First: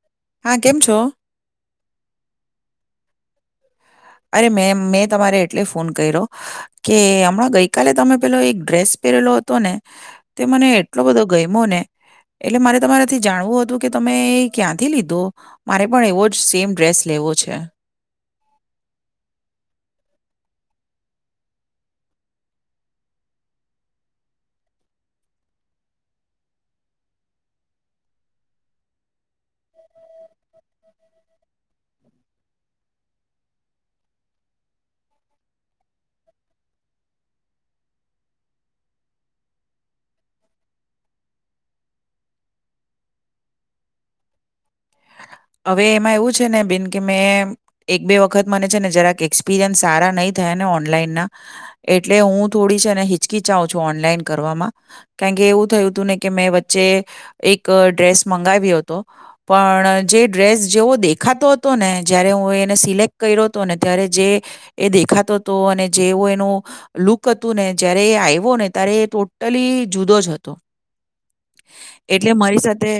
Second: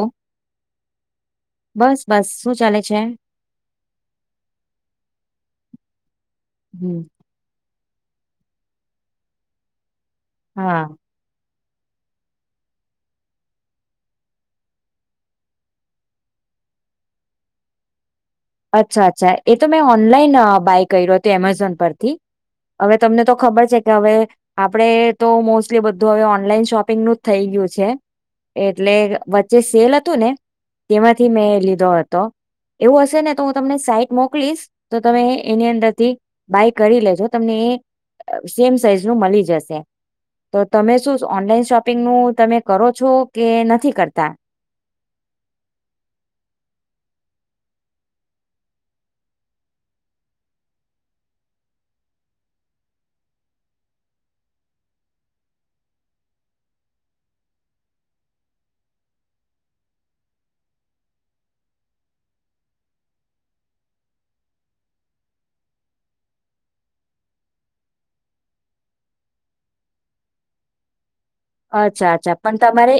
ઓ હા, કેમ છો? બસ બસ. શું ચાલે છે. અરે મે મેં તમારે એટલે ફોન કર્યો કે હમ હમણાં ગઈ ગઈ કાલે તમે પેલો એક ડ્રેસ પહેરેલો હતો. ને તે મને હા એટલો બધો ગયમ્યો ને એટલે, મારે તમારાથી જાણવું હતું કે તમે ક્યાંથી લીધો મારે પણ એવો જ સેમ ડ્રેસ લેવો છે. અચ્છા અચ્છા એ તો મેં ઓનલાઈન બાય કર્યું હતું એમેઝોન પરથી હવે તમને તો ખબર છે કે હવે આપણેે તો મોસ્ટલી બધું હવે ઓનલાઈન શોપિંગનું જ થઈ ગયું છે, એટલે વચ્ચે સેલ હતું ને તેમાંથી મેં લીધો હતો એવું હશે ને તો, હું તમને સાઈટ મોકલીશ તો તમે એની અંદરથી બાય કરી લેજો તમને એ સેમ સાઈઝ ન મળી જશે તો તમે શું ઓનલાઈન શોપિંગનું તમે કરો છો કે, નથી કરતા હવે એમાં એવું છે, ને બિન કે મેં એક બે વખત મને છે ને જરાક એક્સપિરિયન્સ સારા નહી થયા ને ઓનલાઈન ના એટલે હું થોડી છે હિચકીિચાવું છું ઓનલાઈન કરવામાં કારણકે એવું થયું હતું ને કે મેં વચ્ચે એક ડ્રેસ મંગાવી હતો પણ જે ડ્રેસ જેવો દેખાતો હતો. ને જયારે હું એને સિલેક્ટ કર્યો હતો. ને ત્યારે જે એ દેખાતો હતો અને જેવો એનું લુક હતું ને જય્યારે એ આવ્યો ને ત્યારે એ ટોટલી જુદો જ હતો અચ્છા એટલે અચ્છા પણ મારી સાથે તમારે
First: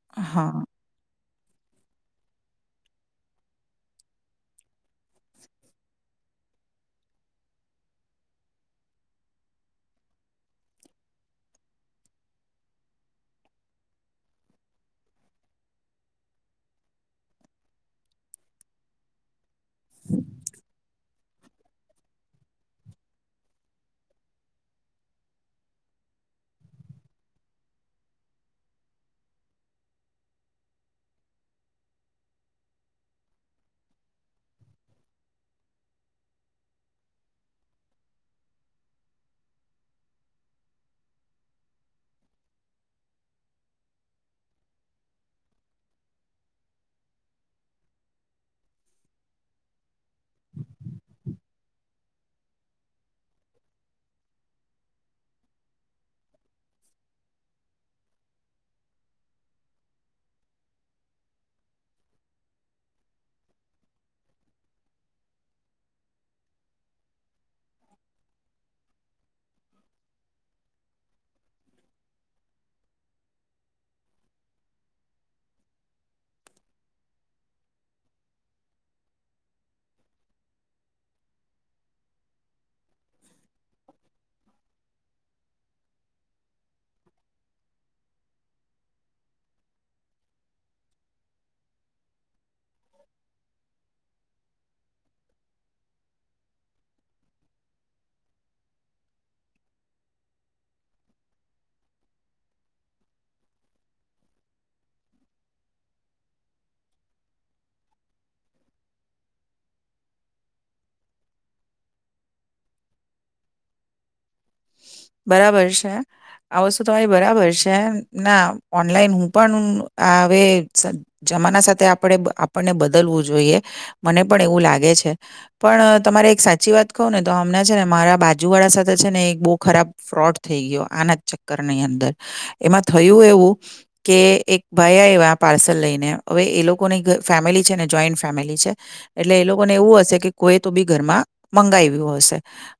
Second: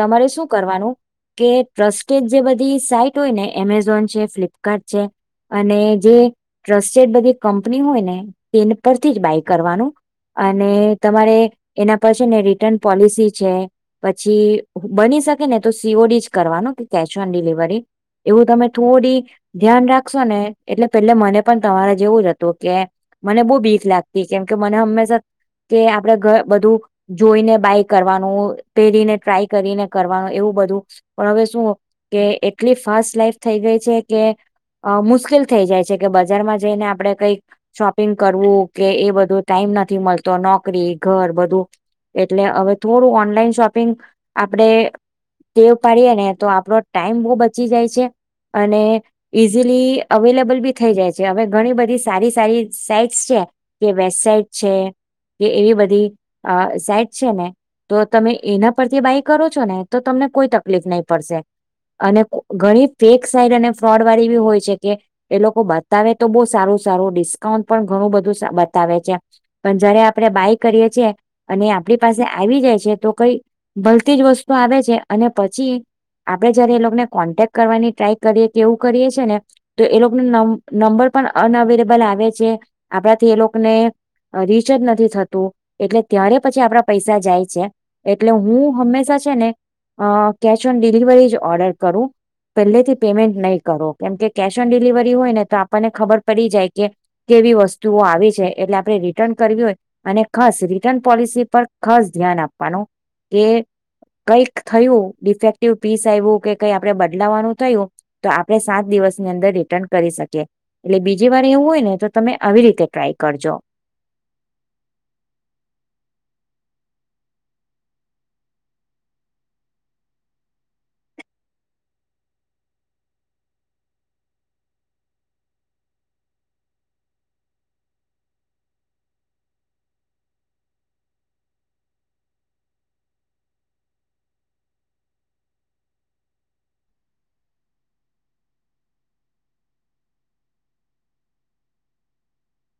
તમારે શું, હા. કરવાનું કે ટ્રસ્ટેડ જે બધી સાઈટ હોય ને, એમેઝોન છે, ફ્લિપકાર્ટ છે, અને જે ટ્રસ્ટેડ બધી કંપની હોય ને તે પરથી જ બાય કરવાનું અને તમારે એના પર રિટર્ન પોલિસી છે, પછી બની શકે ને તો સીઓડી જ કરવાનું કેશ ઓન ડિલિવરી એવું તમે થોડી ધ્યાન રાખશો ને એટલે પ એટલે મને પણ તમારે જેવું જ હતું, કે મને બહુ બીક લાગતી કેમકે મને હંમેશા કે આપડે બધું જોઈને બાય કરવાનું, પહેરીને ટ્રાય કરીને કરવાનું એવું બધું પણ હવે શું કે એટલી ફાસ્ટ લાઈફ થઈ ગઈ છે કે મુશ્કેલ થઈ જાય છે કે બજારમાં જઈને આપડે કઈક શોપિંગ કરવું કે એ બધું ટાઈમ નથી મળતો નોકરી ઘર બધું એટલે હવે, થોડું ઓનલાઈન શોપિંગ આપડે વ પાડીએ ને તો આપડો ટાઈમ બહુ બચી જાય છે અને ઈઝીલી અવેલેબલ બી થઈ જાય છે હવે ઘણી બધી સારી સારી સાઈટ્સ છે કે વેબસાઇટ છે કે એવી બધી આ સાઈટ છે. ને તો તમે એના પરથી બાય કરો છો ને તો તમને કોઈ તકલીફ નહીં પડશે અને ઘણી ફેક સાઈટ અને ફ્રોડ વાળી એવી હોય છે કે એ લોકો બતાવે તો બહુ સારું સારું ડિસ્કાઉન્ટ પણ ઘણું બધું બતાવે છે, પણ જયારે આપણે બાય કરીએ છીએ અને આપણી પાસે આવી જાય છે તો કઈ ભલતી જ વસ્તુ આવે છે અને પછી આપણે જયારે એ લોકોને કોન્ટેક્ટ કરવાની ટ્રાય કરીએ એવું કરીએ છે ને તો એ લોકોનો નંબર પણ અનઅવેલેબલ આવે છે આપણાથી એ લોકોને રિચાર્જ નથી થતું એટલે ત્યારે પછી આપણા પૈસા જાય છે. એટલે હું હંમેશા છે. ને અ કેશ ઓન ડિલિવરી જ ઓર્ડર કરું પહેલેથી પેમેન્ટ નહીં કરો કેમકે કેશ ઓન ડિલિવરી હોય ને તો આપણને ખબર પડી જાય કે કેવી વસ્તુઓ આવી છે. એટલે આપણે રિટર્ન કરવી હોય અને ખસા રિટર્ન પોલિસી પર ખાસ ધ્યાન આપવાનું કે, કઈક થયું ડિફેક્ટિવ પીસ આયવું કે કઈ આપણે બદલાવાનું થયું તો આપણે સાત દિવસની અંદર રિટર્ન કરી શકીએ. એટલે બીજી વાર એવું હોય ને તો તમે આવી રીતે ટ્રાય કરજો. બરાબર છે આ વસ્તુ તમારી બરાબર છે. ના ઓનલાઈન હું પણ હું, આ અવે જમાના સાથે આપણે આપણને બદલવું જોઈએ મને પણ એવું લાગે છે પણ તમારે એક સાચી વાત કઉં ને તો અમને છે, ને મારા બાજુ વાળા સાથે છે ને બો ખરાબ ફ્રોડ થઈ ગયો આના જ ચક્કરની અંદર એમાં થયું એવું કે એક ભાઈ આયવા આ પાર્સલ લઈને હવે એ લોકોની ફેમિલી છે ને જોઈન્ટ ફેમિલી છે એટલે એ લોકોને એવું હશે કે કોઈ તો બી ઘરમાં મંગાવ્યું હશે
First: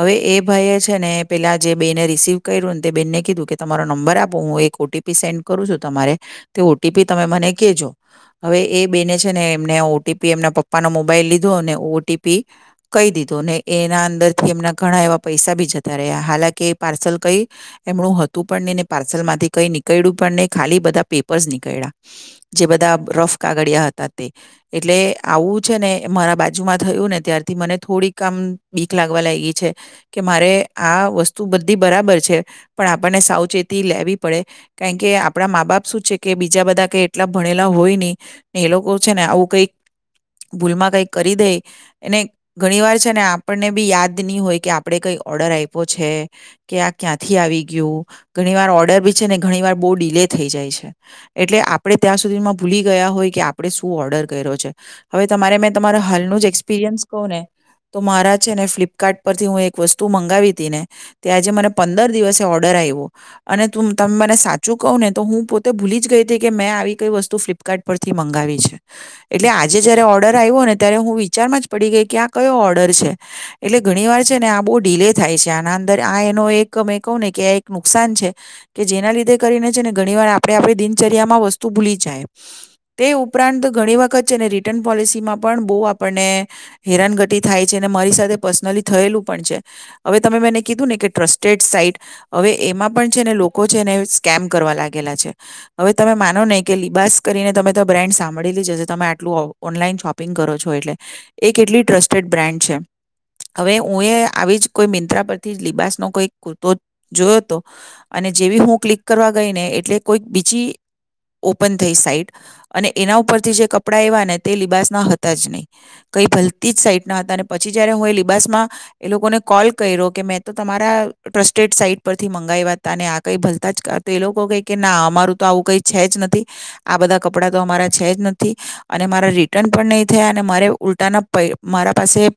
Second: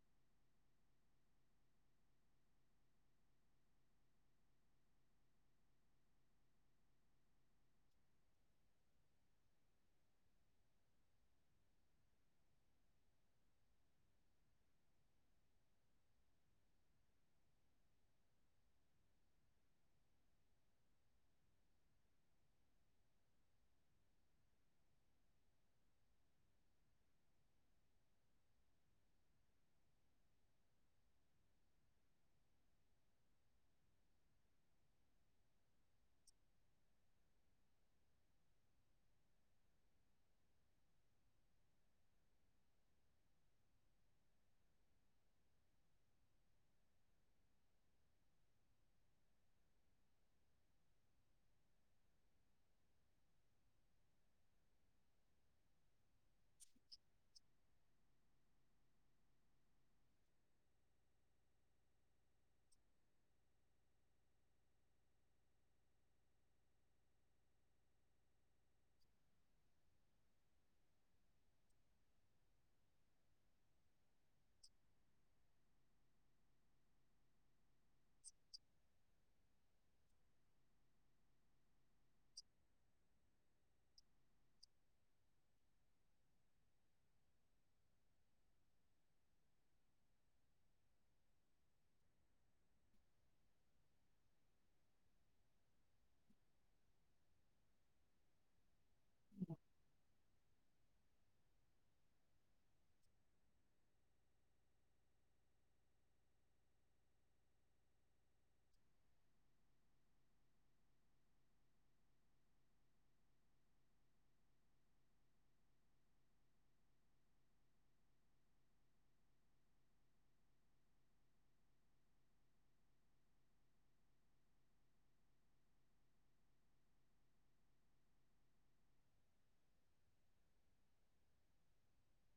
હવે એ ભાઈ છે. ને પેલા જે બેને રિસીવ કર્યુંને તે બેનને કીધું કે તમારો નંબર આપો હું એક ઓટીપી સેન્ડ કરું છું તમારે તે ઓટીપી તમે મને કહેજો હવે એ બેને છે ને એમને ઓટીપી એમના પપ્પાનો મોબાઈલ લીધો અને ઓટીપી કહી, દીધો ને એના અંદર થી એમના ઘણા એવા પૈસા બી જતા- ત્યારે હાલાકી પાર્સલ કંઈ એમણું હતું પણ નહી ને પાર્સલમાંથી કંઈ નીકળ્યું પણ નહી ખાલી બધા પેપર્સ નીકળ્યા જે બધા રફ કાગડિયા હતા તે એટલે આવું છે ને મારા બાજુમાં થયું ને ત્યારથી મને થોડીક આામ બીક લાગવા લાગી છે કે મારે આ વસ્તુ બધી બરાબર છે પણ આપણને સાવચેતી લેવી પડે કારણ કે આપણા મા બાપ શું છે કે બીજા બધા કઈ એટલા ભણેલા હોય નહીં ને એ લોકો છે ને આવું કંઈક ભૂલમાં કંઈક કરી દે એને ઘણી વાર છે. ને આપણને બી યાદ નય હોય કે આપણે કંઈ ઓર્ડર આય છે કે આ ક્યાંથી આવી ગયું ઘણી વાર ઓર્ડર બી છે ને ઘણી વાર બઉ ડીલે થઈ જાય છે એટલે આપે ત્યાં સુધીમાં ભૂલી ગયા હોય કે આપણે શું ઓર્ડર કર્યો છે. હવે તમારે મે તમારા હાલનું જ એસપિરિયન્સ કહું ને તો મારા છે, ને ફ્લિપકાર્ટ પરથી હું એક વસ્તુ મંગાવી ને આજે મને પંદર દિવસે ઓર્ડર આવ્યો. અને ત મને સાચું કહું ને તો હું પોતે ભૂલી જ ગઈ હતી. કે મેં આવી કઈ વસ્તુ ફ્લિપકાર્ટ પરથી મંગાવી છે એટલે આજે જયારે ઓર્ડર આવ્યો ને ત્યારે હું વિચારમાં જ પડી ગઈ કે આ કયો ઓર્ડર છે એટલે ઘણી વાર છે, ને આ બઉ ડીલે થાય છે આના અંદર આ એનો એક મે કહું ને કે આ એક નુકસાન છે કે, જેના લીધે કરીને છે, ને ઘણી વાર આપણે આપણી દિનચર્યામાં વસ્તુ ભૂલી જાય તે ઉપરાંત ઘણી વખત છે, ને રિટર્ન પોલિસીમાં પણ બહુ આપણને હેરાનગતિ થાય છે અને મારી સાથે પર્સનલી થયેલું પણ છે. હવે તમે મેને કીધું ને કે ટ્રસ્ટેડ સાઈટ હવે એમાં પણ છે ને લોકો છે એને સ્કેમ કરવા લાગેલા છે હવે તમે માનો નહીં કે લિબાસ કરીને તમે તો આ બ્રાન્ડ સાંભળીલી જ હશે, તમે આટલું ઓનલાઈન શોપિંગ કરો છો, એટલે એ કેટલી ટ્રસ્ટેડ બ્રાન્ડ છેહવે હું એ આવીજ કોય મિંત્રા પરથી જ લિબાસનો કોઈ કુર્તો જોયો હતો. અને જેવી હું ક્લિક કરવા ગઈ ને એટલે કોઈક બીજી ઓપન થઈ સાઈટ અને એના ઉપરથી જે કપડાં એવા ને તે લિબાસના હતા જ નહીં, કઈ ભલતી જ સાઈટ ના હતા અને પછી જયારે હું એ લિબાસમાં એ લોકોને કોલ કર્યો કે મેં તો, તમારા ટ્રસ્ટેડ સાઈટ પરથી મંગાવ્યા હતા અને આ કઈ ભલતા જ તો એ લોકો કહી કે ના અમારું તો આવું કંઈ છે જ નથી આ બધા કપડાં તો અમારા છે જ નથી. અને મારા રિટર્ન પણ નહીં થયા અને મારે ઉલટાના પ મારા પાસે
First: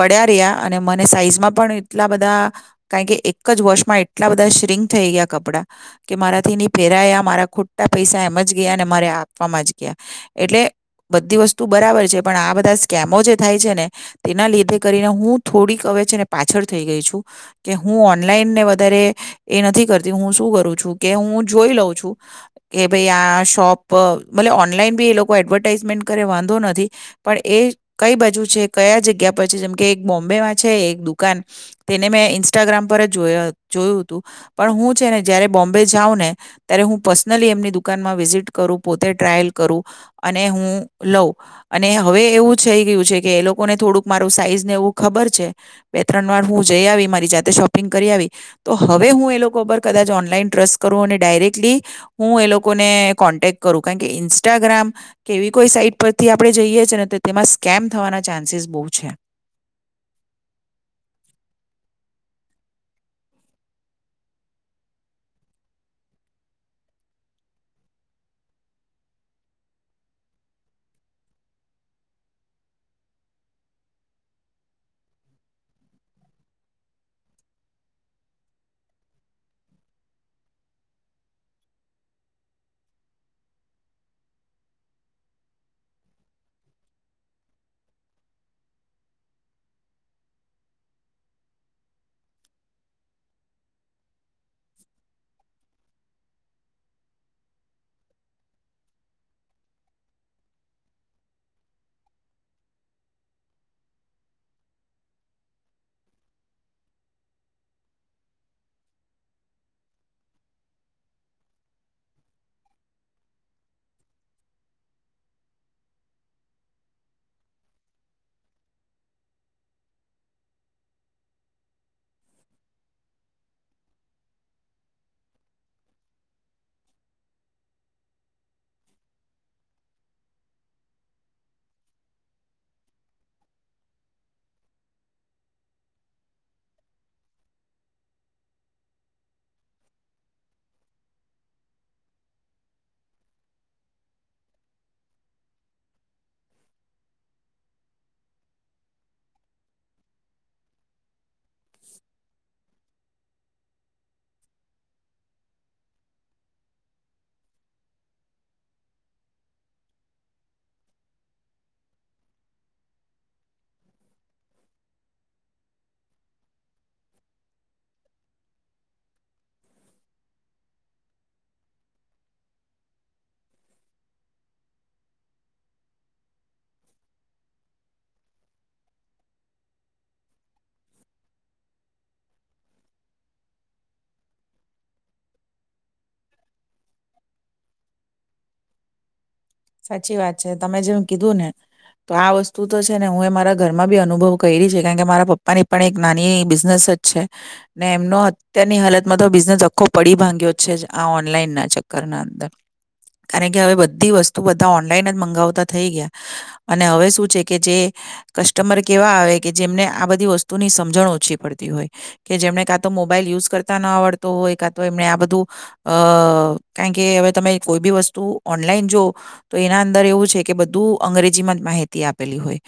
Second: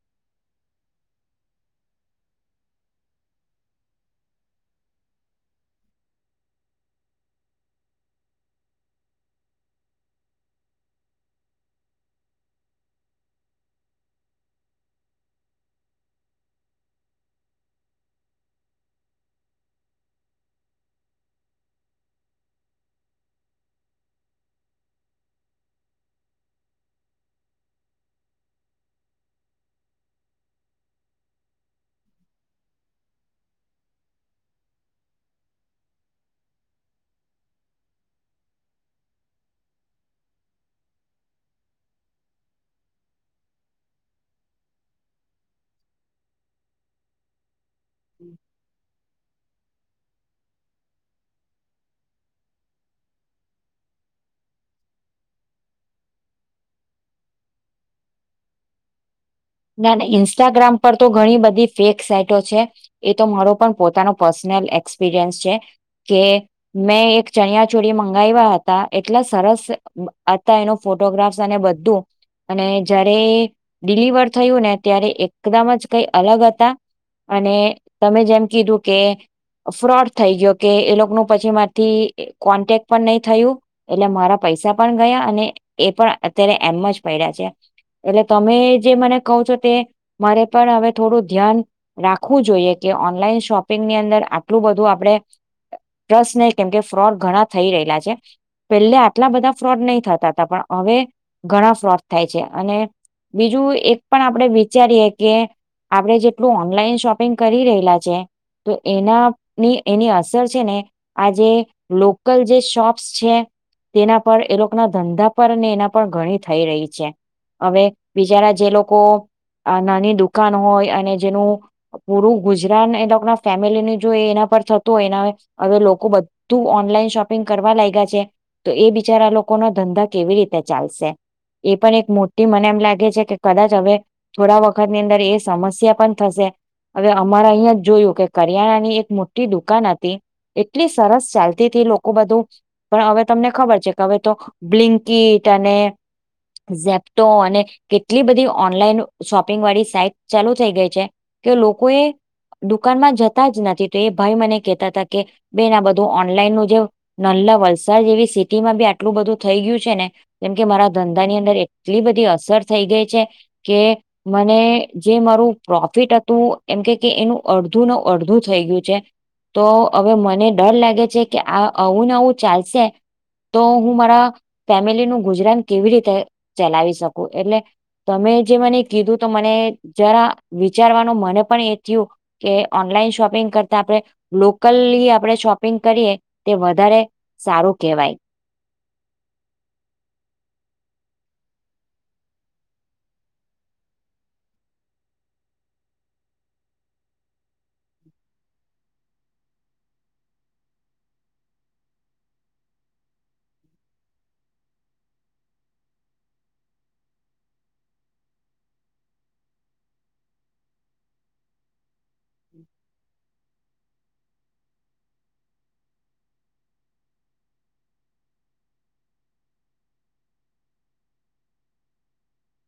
પડ્યા રહ્યા અને મને અને સાઈઝમાં પણ એટલા બધા કારણ કે એક જ વોશમાં એટલા બધા શ્રિંક થઈ ગયા કપડાં કે મારાથી પેરાયા મારા ખોટા પૈસા એમ જ ગયા અને મારે આપવામાં જ ગયા એટલે બધી વસ્તુ બરાબર છે પણ આ બધા સ્કેમો જે થાય છે ને તેના લીધે કરીને હું થોડીક હવે છે ને પાછળ થઈ ગઈ છું કે હું ઓનલાઈન ને વધારે એ નથી કરતી હું શું કરું છું કે હું જોઈ લઉં છું કે ભાઈ આ શોપલે ઓનલાઈન બી એ લોકો એડવર્ટાઈઝમેન્ટ કરે વાંધો નથી પણ એ કઈ બાજુ છે કયા જગ્યા પર છે, જેમકે, એક બોમ્બે છે એક દુકાન તેને મેં ઇન્સ્ટાગ્રામ પર જ જો જોયું હતું પણ હું છે ને જયારે બોમ્બે જાઉં ને ત્યારે હું પર્સનલી એમની દુકાનમાં વિઝિટ કરું પોતે ટ્રાયલ કરું અને હું લઉં અને હવે એવું થઈ ગયું છે કે એ લોકોને થોડુંક મારું સાઈઝ ને એવું ખબર છે. બે ત્રણ વાર હું જઈ આવી મારી જાતે શોપ કરીયાવી તો હવે, હું એ કદાચ ઓનલાઈન ટ્રસ્ટ કરું અને ડાયરેક્ટલી હું, એ લોકોને કોન્ટેક કરું કારણ કે ઈન્સ્ટાગ્રામ કેવી કોઈ સાઈટ પરથી આપણે જઈએ છે ને તો તેમાં સ્કેમ થવાના ચાન્સીસ બો છે. ના ના ઇન્સ્ટાગ્રામ પર તો ઘણી બધી ફેક સાઇટો છે એ તો મારો પણ પોતાનો પર્સનલ એક્સપિરિયન્સ છે કે મેં એક ચણિયા ચોરી મંગાવ્યા હતા એટલા સરસ હતા એનો ફોટોગ્રાફ્સ અને બધું, અને જ્યારે ડિલિવર થયુંને ત્યારે એકદમ જ કઈ અલગ હતા. અને તમે જેમ કીધું કે ફ્રોડ થઈ ગયો કે, એ લોકોનું પછી મારથી કોન્ટેક પણ નય થયું એટલે મારા પૈસા પણ ગયા અને એ પણ અત્યારે એમ જ પડ્યા છે. એટલે તમે જે મને કઉં છો તે મારે પણ હવે થોડું ધ્યાન રાખવું જોઈએ કે ઓનલાઈન શોપિંગની અંદર આટલું બધું આપણે ટ્રસ્ટ નહી કેમકે ફ્રોડ ઘણા થઈ રહેલા છે પહેલે આટલા બધા ફ્રોડ નહીં થતા હતા પણ હવે ઘણા ફ્રોડ થાય છે અને બીજું એક પણ આપણે વિચારીએ કે આપણે જેટલું ઓનલાઈન શોપિંગ કરી રહેલા છે, તો એના ની એની અસર છે ને આ જે લોકલ જે શોપ્સ છે તેના પર એ લોકોના ધંધા પર ને એના પર ઘણી થઈ રહી છે, હવે બિચારા જે લોકો નાની દુકાન હોય અને જેનું પૂરું ગુજરાન એ લોકો ના ફેમિલી જો એના પર થતું હોય એના હવે, લોકો બધું ઓનલાઈન શોપિંગ કરવા લાગ્યા છે. તો એ બિચારા લોકો ના ધંધા કેવી રીતે ચાલશે એ પણ એક મોટી મને એમ લાગે છે કે કદાચ હવે, થોડા વખતની અંદર એ સમસ્યા પણ થશે હવે અમારે અહીયાં જ જોયું કે, કરિયાણાની એક મોટી દુકાન હતી એટલી સરસ ચાલતી હતી લોકો બધું પણ હવે તમને ખબર છે. કે હવે તો બ્લિન્કીટ અને ઝેપ્ટો અને એટલી બધી ઓનલાઈન શોપિંગ વાળી સાઈટ ચાલુ થઈ ગઈ છે કે લોકો એ દુકાનમાં જતા જ નથી તો એ ભાઈ મને કેહેતા હતા, કે બેન આ બધું ઓનલાઈન નું જે નલ્લા વલસાડ જેવી સિટીમાં બી આટલું બધું થઈ ગયું છે, ને જેમ કે મારા ધંધા ની અંદર એટલી બધી અસર થઈ ગઈ છે, કે મને જે મારું પ્રોફિટ હતું એમ કે એનું અડધું નને અડધું થઈ ગયું છે, તો હવે મને ડર લાગે છે કે આ આવુંને આવું ચાલશે, તો હું મારા ફેમિલીનું ગુજરાન કેવી રીતે ચલાવી શકું એટલે તમે જે મને કીધું તો મને જરા વિચારવાનું મને પણ એ થયું કે ઓનલાઈન શોપિંગ કરતા આપણે, લોકલ લી આપણે શોપિંગ કરીએ તે વધારે સારું કેહેવાય. સાચી વાત છે તમે જેમ કીધું ને, તો આ વસ્તુ તો છે ને હું એ મારા ઘરમાં બી અનુભવ કયરી છે કારણ કે મારા પપ્પાની પણ એક નાની બિઝનેસ જ છે, ને એમનો અત્યારની હાલતમાં તો બિઝનેસ આખો પડી ભાંગ્યો છે આ ઓનલાઈન ના ચક્કર ના અંદર, કારણ કે હવે બધી વસ્તુ બધા ઓનલાઈન જ મંગાવતા થઈ ગયા, અને હવે શું છે કે જે, કસ્ટમર કેવા આવે કે જેમને આ બધી વસ્તુની સમજણ ઓછી પડતી હોય, કે જેમને કાં તો મોબાઈલ યુઝ કરતા ન આવડતો હોય કા તો એમને આ બધું, અ કારણ કે હવે તમે કોઈ બી વસ્તુ ઓનલાઈન જો તો એના અંદર એવું છે કે બધું અંગ્રેજીમાં જ માહિતી આપેલી હોય,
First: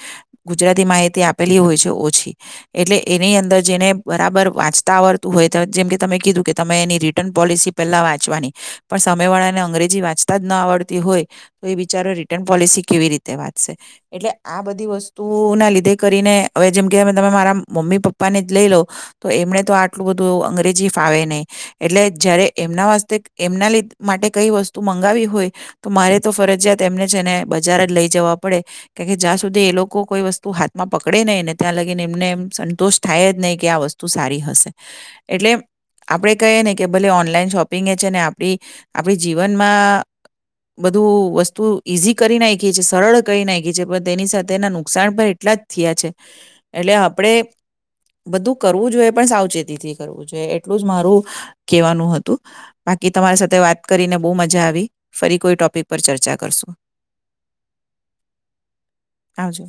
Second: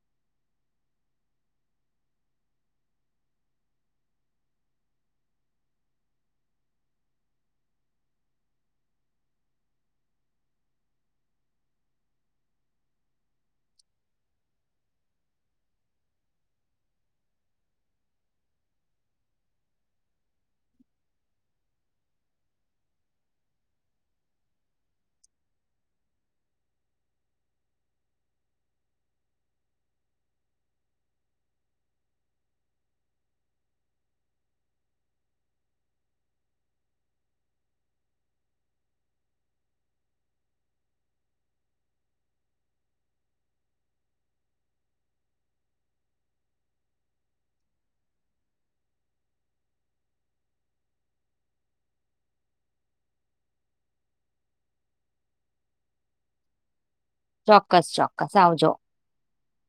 ગુજરાતી માહિતી આપેલી હોય છે ઓછી, એટલે એની અંદર જેને બરાબર વાંચતા આવડતું હોય જેમકે તમે કીધું કે તમે એની રિટર્ન પોલિસી પહેલા વાંચવાની, પણ સમય વાળાને અંગ્રેજી વાંચતા જ ન આવડતી હોય. તો એ બિચારો રિટર્ન પોલિસી કેવી રીતે વાંચશે, એટલે આ બધી વસ્તુ ના લીધે કરીને હવે જેમ કે તમે મારા મમ્મી પપ્પાને જ લઈ લો તો, એમને તો આટલું બધું અંગ્રેજી ફાવે નહી, એટલે જયારે એમના એમના માટે કઈ વસ્તુ મંગાવી હોય, તો મારે તો ફરજિયાત એમને છે ને બજાર જ લઈ જવા પડે, કે કે જ્યાં સુધી એ લોકો કોઈ વસ્તુ હાથમાં પકડે નહીં ને ત્યાં લગીને એમને એમ સંતોષ થાય જ નહીં કે આ વસ્તુ સારી હશે, એટલે આપણે કહીએ ને કે ભલે ઓનલાઈન શોપિંગ એ છે ને આપણી, આપણી જીવનમાં બધું વસ્તુ ઈઝી કરી નાયખું છે સરળ કરી નાયખું પણ તેની સાથેના નુકસાન પણ એટલા જ થયા છે, એટલે આપણે બધું કરવું જોઈએ પણ સાવચેતીથી કરવું જોઈએ એટલું જ મારું, કહેવાનું હતું, બાકી તમારી સાથે વાત કરીને બો મજા આવી ફરી કોઈ ટોપ પર ચર્ચા કરશું. ચોક્કસ ચોક્કસ આવજો. આવજો.